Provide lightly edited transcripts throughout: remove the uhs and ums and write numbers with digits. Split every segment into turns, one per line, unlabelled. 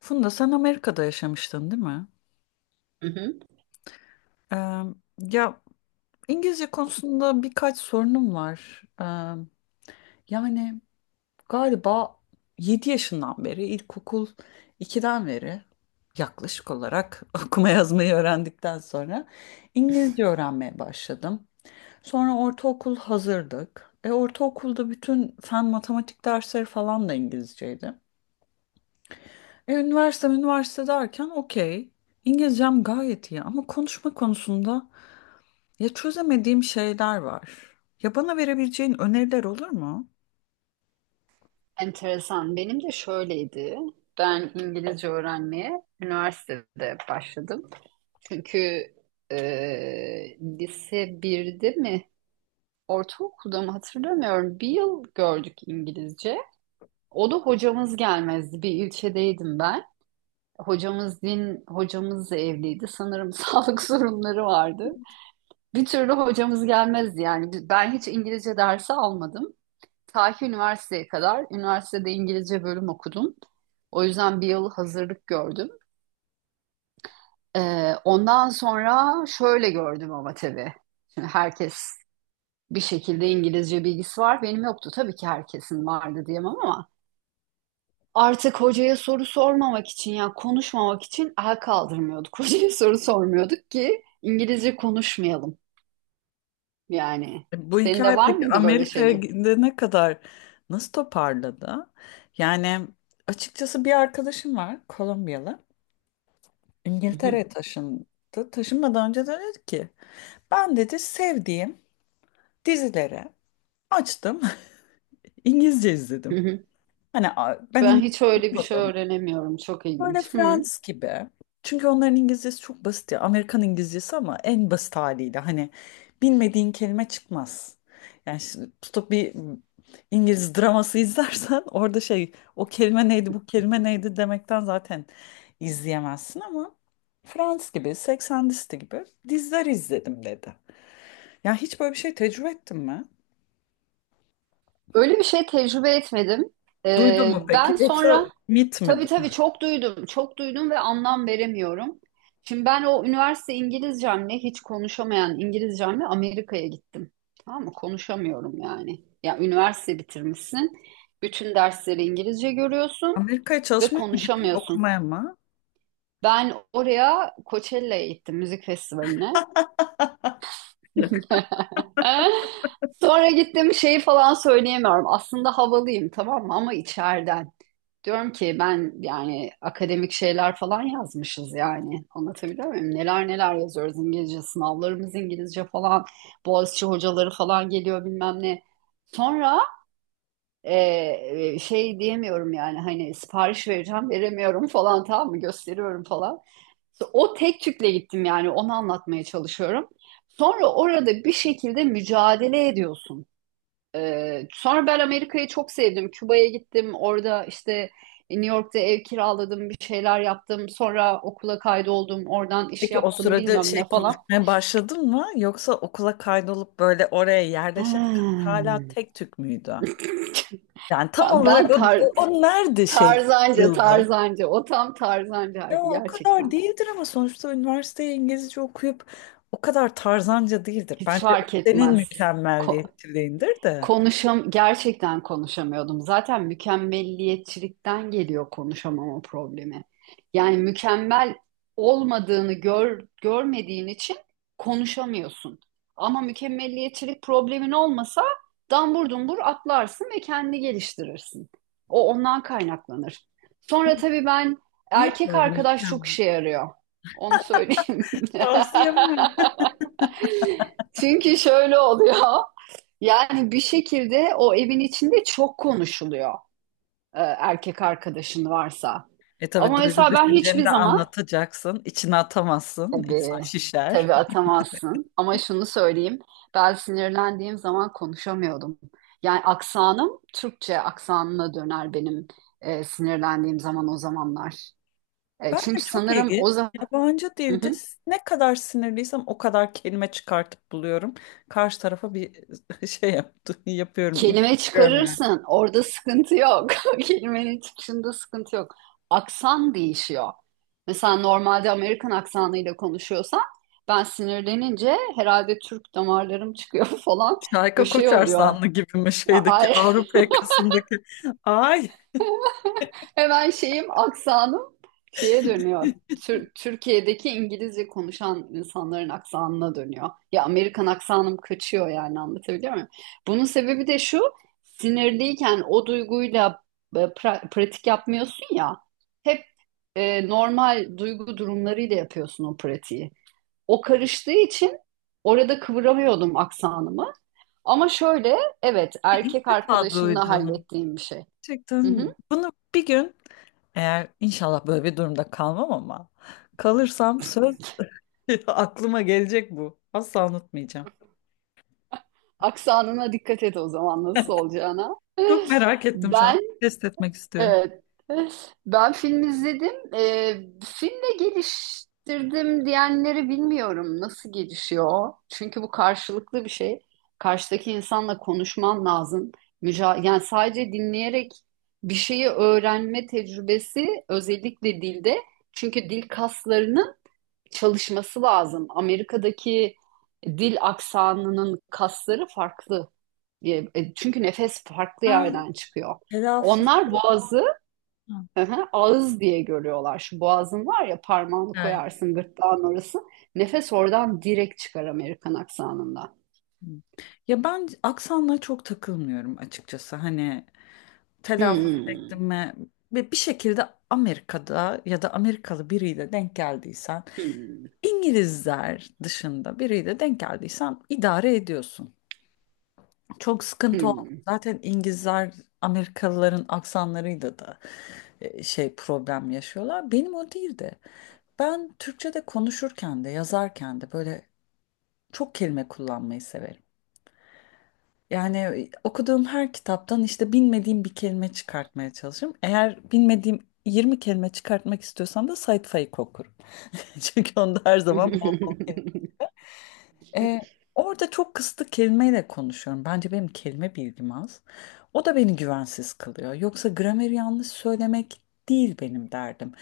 Funda sen Amerika'da yaşamıştın değil mi?
Hı hı.
Ee, ya İngilizce konusunda birkaç sorunum var. Yani galiba 7 yaşından beri ilkokul 2'den beri yaklaşık olarak okuma yazmayı öğrendikten sonra İngilizce öğrenmeye başladım. Sonra ortaokul hazırdık. Ortaokulda bütün fen matematik dersleri falan da İngilizceydi. Üniversite üniversite derken okey. İngilizcem gayet iyi ama konuşma konusunda ya çözemediğim şeyler var. Ya bana verebileceğin öneriler olur mu?
Enteresan. Benim de şöyleydi. Ben İngilizce öğrenmeye üniversitede başladım. Çünkü lise birde mi, ortaokulda mı hatırlamıyorum. Bir yıl gördük İngilizce. O da hocamız gelmezdi. Bir ilçedeydim ben. Hocamız din, hocamız da evliydi. Sanırım sağlık sorunları vardı. Bir türlü hocamız gelmezdi yani. Ben hiç İngilizce dersi almadım. Ta ki üniversiteye kadar. Üniversitede İngilizce bölüm okudum. O yüzden bir yıl hazırlık gördüm. Ondan sonra şöyle gördüm ama tabii. Şimdi herkes bir şekilde İngilizce bilgisi var. Benim yoktu. Tabii ki herkesin vardı diyemem ama artık hocaya soru sormamak için ya konuşmamak için el kaldırmıyorduk. Hocaya soru sormuyorduk ki İngilizce konuşmayalım. Yani
Bu
senin de
hikaye
var
peki
mıydı böyle
Amerika'ya
şeyin?
gidene kadar nasıl toparladı? Yani açıkçası bir arkadaşım var, Kolombiyalı.
Hı hı,
İngiltere'ye taşındı. Taşınmadan önce de dedi ki, ben dedi sevdiğim dizileri açtım, İngilizce
hı
izledim.
hı.
Ben
Ben hiç öyle bir
İngilizce.
şey öğrenemiyorum. Çok
Böyle
ilginç. Hı.
Friends gibi. Çünkü onların İngilizcesi çok basit ya. Amerikan İngilizcesi ama en basit haliyle. Hani bilmediğin kelime çıkmaz. Yani şimdi tutup bir İngiliz draması izlersen, orada şey, o kelime neydi bu kelime neydi demekten zaten izleyemezsin, ama Friends gibi 80 listi gibi diziler izledim dedi. Ya hiç böyle bir şey tecrübe ettin mi?
Öyle bir şey tecrübe etmedim.
Duydun mu peki?
Ben
Yoksa
sonra
mit mi
tabii
bu?
tabii çok duydum, çok duydum ve anlam veremiyorum. Şimdi ben o üniversite İngilizcemle hiç konuşamayan İngilizcemle Amerika'ya gittim. Tamam mı? Konuşamıyorum yani. Ya üniversite bitirmişsin, bütün dersleri İngilizce görüyorsun
Amerika'ya
ve
çalışmaya mı gittin,
konuşamıyorsun.
okumaya mı?
Ben oraya Coachella'ya gittim, müzik festivaline. Sonra gittim şeyi falan söyleyemiyorum. Aslında havalıyım, tamam mı? Ama içeriden. Diyorum ki ben yani akademik şeyler falan yazmışız yani. Anlatabiliyor muyum? Neler neler yazıyoruz, İngilizce sınavlarımız İngilizce falan. Boğaziçi hocaları falan geliyor bilmem ne. Sonra şey diyemiyorum yani, hani sipariş vereceğim, veremiyorum falan, tamam mı, gösteriyorum falan. İşte o tek tükle gittim yani, onu anlatmaya çalışıyorum. Sonra orada bir şekilde mücadele ediyorsun. Sonra ben Amerika'yı çok sevdim. Küba'ya gittim. Orada işte New York'ta ev kiraladım, bir şeyler yaptım. Sonra okula kaydoldum. Oradan iş
Peki o
yaptım,
sırada
bilmem
şey,
ne falan.
konuşmaya başladın mı? Yoksa okula kaydolup böyle oraya yerleşene kadar hala
Hmm.
tek tük müydü? Yani tam
Ha,
olarak
ben
o, o, o nerede şey
tarzanca,
kırıldı?
tarzanca. O tam
Ya
tarzancaydı
o kadar
gerçekten.
değildir ama sonuçta üniversiteye İngilizce okuyup o kadar tarzanca değildir.
Hiç
Bence
fark
senin
etmez. Ko-
mükemmelliyetçiliğindir de.
Konuşam gerçekten konuşamıyordum. Zaten mükemmelliyetçilikten geliyor konuşamama problemi. Yani mükemmel görmediğin için konuşamıyorsun. Ama mükemmelliyetçilik problemin olmasa dambur dumbur atlarsın ve kendini geliştirirsin. O ondan kaynaklanır. Sonra tabii ben,
Yok
erkek
böyle
arkadaş çok
mükemmel.
işe yarıyor. Onu söyleyeyim.
Tavsiye yapamam.
Çünkü şöyle oluyor. Yani bir şekilde o evin içinde çok konuşuluyor erkek arkadaşın varsa.
Tabii
Ama
duygu
mesela ben hiçbir
düşünceni de
zaman,
anlatacaksın. İçine atamazsın. İnsan
tabii
şişer.
tabii atamazsın. Ama şunu söyleyeyim. Ben sinirlendiğim zaman konuşamıyordum. Yani aksanım Türkçe aksanına döner benim sinirlendiğim zaman, o zamanlar.
Ben de
Çünkü
çok
sanırım
ilginç.
o zaman
Yabancı dilde ne kadar sinirliysem o kadar kelime çıkartıp buluyorum. Karşı tarafa bir şey yaptı, yapıyorum.
kelime
İlgiliyorum yani.
çıkarırsın. Orada sıkıntı yok. Kelimenin çıkışında sıkıntı yok. Aksan değişiyor. Mesela normalde Amerikan aksanıyla konuşuyorsan, ben sinirlenince herhalde Türk damarlarım çıkıyor falan.
Şarkı
Böyle şey oluyor.
Koçarsanlı gibi mi, şeydeki
A-
Avrupa yakasındaki? Ay
Hemen şeyim, aksanım şeye dönüyor. Türkiye'deki İngilizce konuşan insanların aksanına dönüyor. Ya Amerikan aksanım kaçıyor yani, anlatabiliyor muyum? Bunun sebebi de şu: sinirliyken o duyguyla pratik yapmıyorsun ya. Hep normal duygu durumlarıyla yapıyorsun o pratiği. O karıştığı için orada kıvıramıyordum aksanımı. Ama şöyle, evet,
ilk
erkek
defa
arkadaşımla
duydum.
hallettiğim bir şey.
Gerçekten bunu bir gün, eğer inşallah böyle bir durumda kalmam ama kalırsam, söz, aklıma gelecek bu. Asla unutmayacağım.
Aksanına dikkat et o zaman, nasıl olacağına.
Çok merak ettim şu an.
Ben,
Test etmek istiyorum.
evet, ben film izledim. Filmle geliştirdim diyenleri bilmiyorum nasıl gelişiyor. Çünkü bu karşılıklı bir şey. Karşıdaki insanla konuşman lazım. Yani sadece dinleyerek bir şeyi öğrenme tecrübesi, özellikle dilde. Çünkü dil kaslarının çalışması lazım. Amerika'daki dil aksanının kasları farklı. Çünkü nefes farklı
Ha,
yerden çıkıyor.
telaffuz.
Onlar boğazı, hı hı, ağız diye görüyorlar. Şu boğazın var ya, parmağını
Evet.
koyarsın gırtlağın orası. Nefes oradan direkt çıkar Amerikan aksanında.
Ya ben aksanla çok takılmıyorum açıkçası. Hani telaffuz ettim
Hmm,
mi ve bir şekilde Amerika'da ya da Amerikalı biriyle denk geldiysen,
hmm,
İngilizler dışında biriyle denk geldiysen, idare ediyorsun. Çok sıkıntı oldu.
hmm.
Zaten İngilizler Amerikalıların aksanlarıyla da şey, problem yaşıyorlar. Benim o değildi. Ben Türkçe'de konuşurken de yazarken de böyle çok kelime kullanmayı severim. Yani okuduğum her kitaptan işte bilmediğim bir kelime çıkartmaya çalışırım. Eğer bilmediğim 20 kelime çıkartmak istiyorsam da Sait Faik okurum. Çünkü onda her zaman bol bol. Ee, orada çok kısıtlı kelimeyle konuşuyorum. Bence benim kelime bilgim az. O da beni güvensiz kılıyor. Yoksa grameri yanlış söylemek değil benim derdim.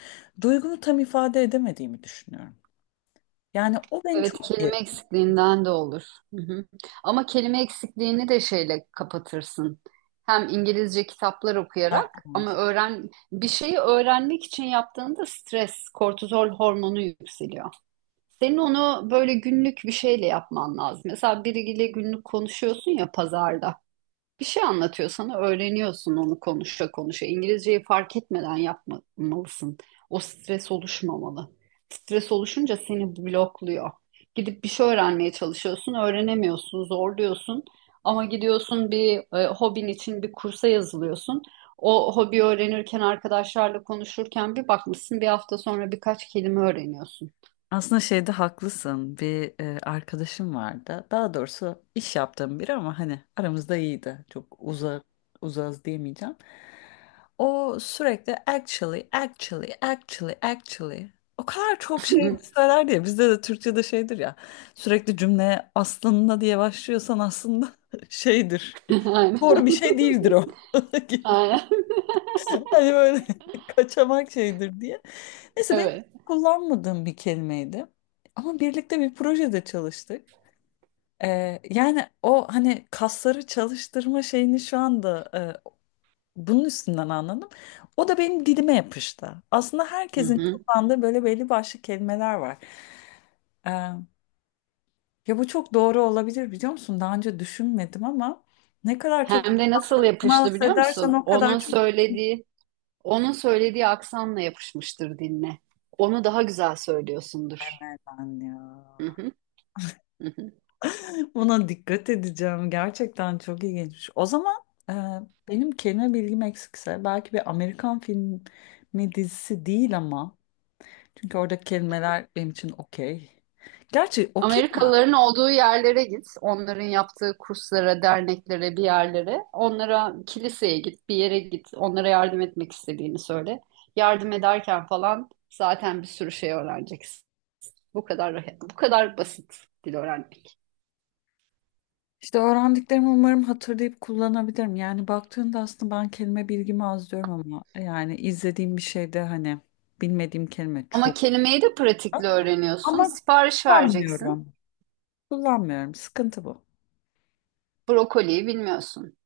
Duygumu tam ifade edemediğimi düşünüyorum. Yani o beni
Evet,
çok
kelime
geriyor.
eksikliğinden de olur. Hı hı. Ama kelime eksikliğini de şeyle kapatırsın. Hem İngilizce kitaplar okuyarak, ama öğren, bir şeyi öğrenmek için yaptığında stres, kortizol hormonu yükseliyor. Senin onu böyle günlük bir şeyle yapman lazım. Mesela biriyle günlük konuşuyorsun ya pazarda. Bir şey anlatıyor sana, öğreniyorsun onu konuşa konuşa. İngilizceyi fark etmeden yapmalısın. O stres oluşmamalı. Stres oluşunca seni blokluyor. Gidip bir şey öğrenmeye çalışıyorsun, öğrenemiyorsun, zorluyorsun. Ama gidiyorsun bir hobin için bir kursa yazılıyorsun. O hobi öğrenirken, arkadaşlarla konuşurken, bir bakmışsın bir hafta sonra birkaç kelime öğreniyorsun.
Aslında şeyde haklısın. Bir arkadaşım vardı. Daha doğrusu iş yaptığım biri ama hani aramızda iyiydi. Çok uzağız diyemeyeceğim. O sürekli actually, actually, actually, actually. O kadar çok şey söyler diye bizde de Türkçe'de şeydir ya. Sürekli cümleye aslında diye başlıyorsan, aslında şeydir. Doğru bir
Aynen.
şey değildir o.
Aynen.
Hani böyle kaçamak şeydir diye. Neyse ben
Evet.
kullanmadığım bir kelimeydi. Ama birlikte bir projede çalıştık. Yani o hani kasları çalıştırma şeyini şu anda bunun üstünden anladım. O da benim dilime yapıştı. Aslında
Hı
herkesin
hı.
kullandığı böyle belli başlı kelimeler var. Ee, ya bu çok doğru olabilir biliyor musun? Daha önce düşünmedim ama ne kadar çok
Hem de nasıl yapıştı
temas
biliyor
edersen
musun?
o kadar çok
Onun söylediği aksanla yapışmıştır, dinle. Onu daha güzel söylüyorsundur.
güven ya.
Hı hı, hı hı.
Buna dikkat edeceğim. Gerçekten çok ilginç. O zaman e, benim kelime bilgim eksikse belki bir Amerikan filmi dizisi değil, ama çünkü orada kelimeler benim için okey. Gerçi okey.
Amerikalıların olduğu yerlere git. Onların yaptığı kurslara, derneklere, bir yerlere. Onlara kiliseye git, bir yere git. Onlara yardım etmek istediğini söyle. Yardım ederken falan zaten bir sürü şey öğreneceksin. Bu kadar, bu kadar basit dil öğrenmek.
İşte öğrendiklerimi umarım hatırlayıp kullanabilirim. Yani baktığında aslında ben kelime bilgimi az diyorum ama yani izlediğim bir şeyde hani bilmediğim kelime
Ama
çok.
kelimeyi de pratikle öğreniyorsun.
Ama
Sipariş vereceksin.
kullanmıyorum. Kullanmıyorum. Sıkıntı bu.
Brokoliyi bilmiyorsun.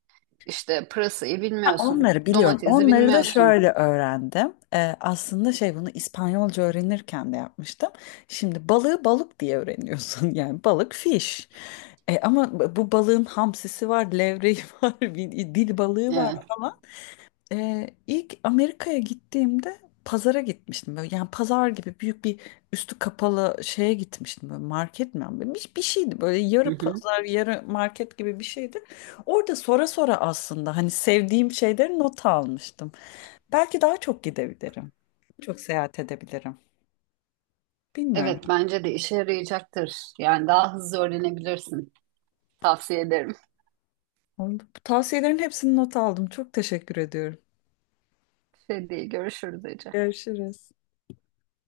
İşte pırasayı
Ha,
bilmiyorsun.
onları biliyorum.
Domatesi
Onları da
bilmiyorsun.
şöyle öğrendim. Aslında şey, bunu İspanyolca öğrenirken de yapmıştım. Şimdi balığı balık diye öğreniyorsun. Yani balık fish. Ama bu balığın hamsisi var, levreği var, bir dil balığı var
Evet.
falan. İlk Amerika'ya gittiğimde pazara gitmiştim. Böyle, yani pazar gibi büyük bir üstü kapalı şeye gitmiştim. Böyle market mi? Bir şeydi böyle,
Hı
yarı
hı.
pazar yarı market gibi bir şeydi. Orada sonra aslında hani sevdiğim şeyleri not almıştım. Belki daha çok gidebilirim. Çok seyahat edebilirim.
Evet,
Bilmiyorum.
bence de işe yarayacaktır. Yani daha hızlı öğrenebilirsin. Tavsiye ederim.
Bu tavsiyelerin hepsini not aldım. Çok teşekkür ediyorum.
Şey değil, görüşürüz Ece.
Görüşürüz.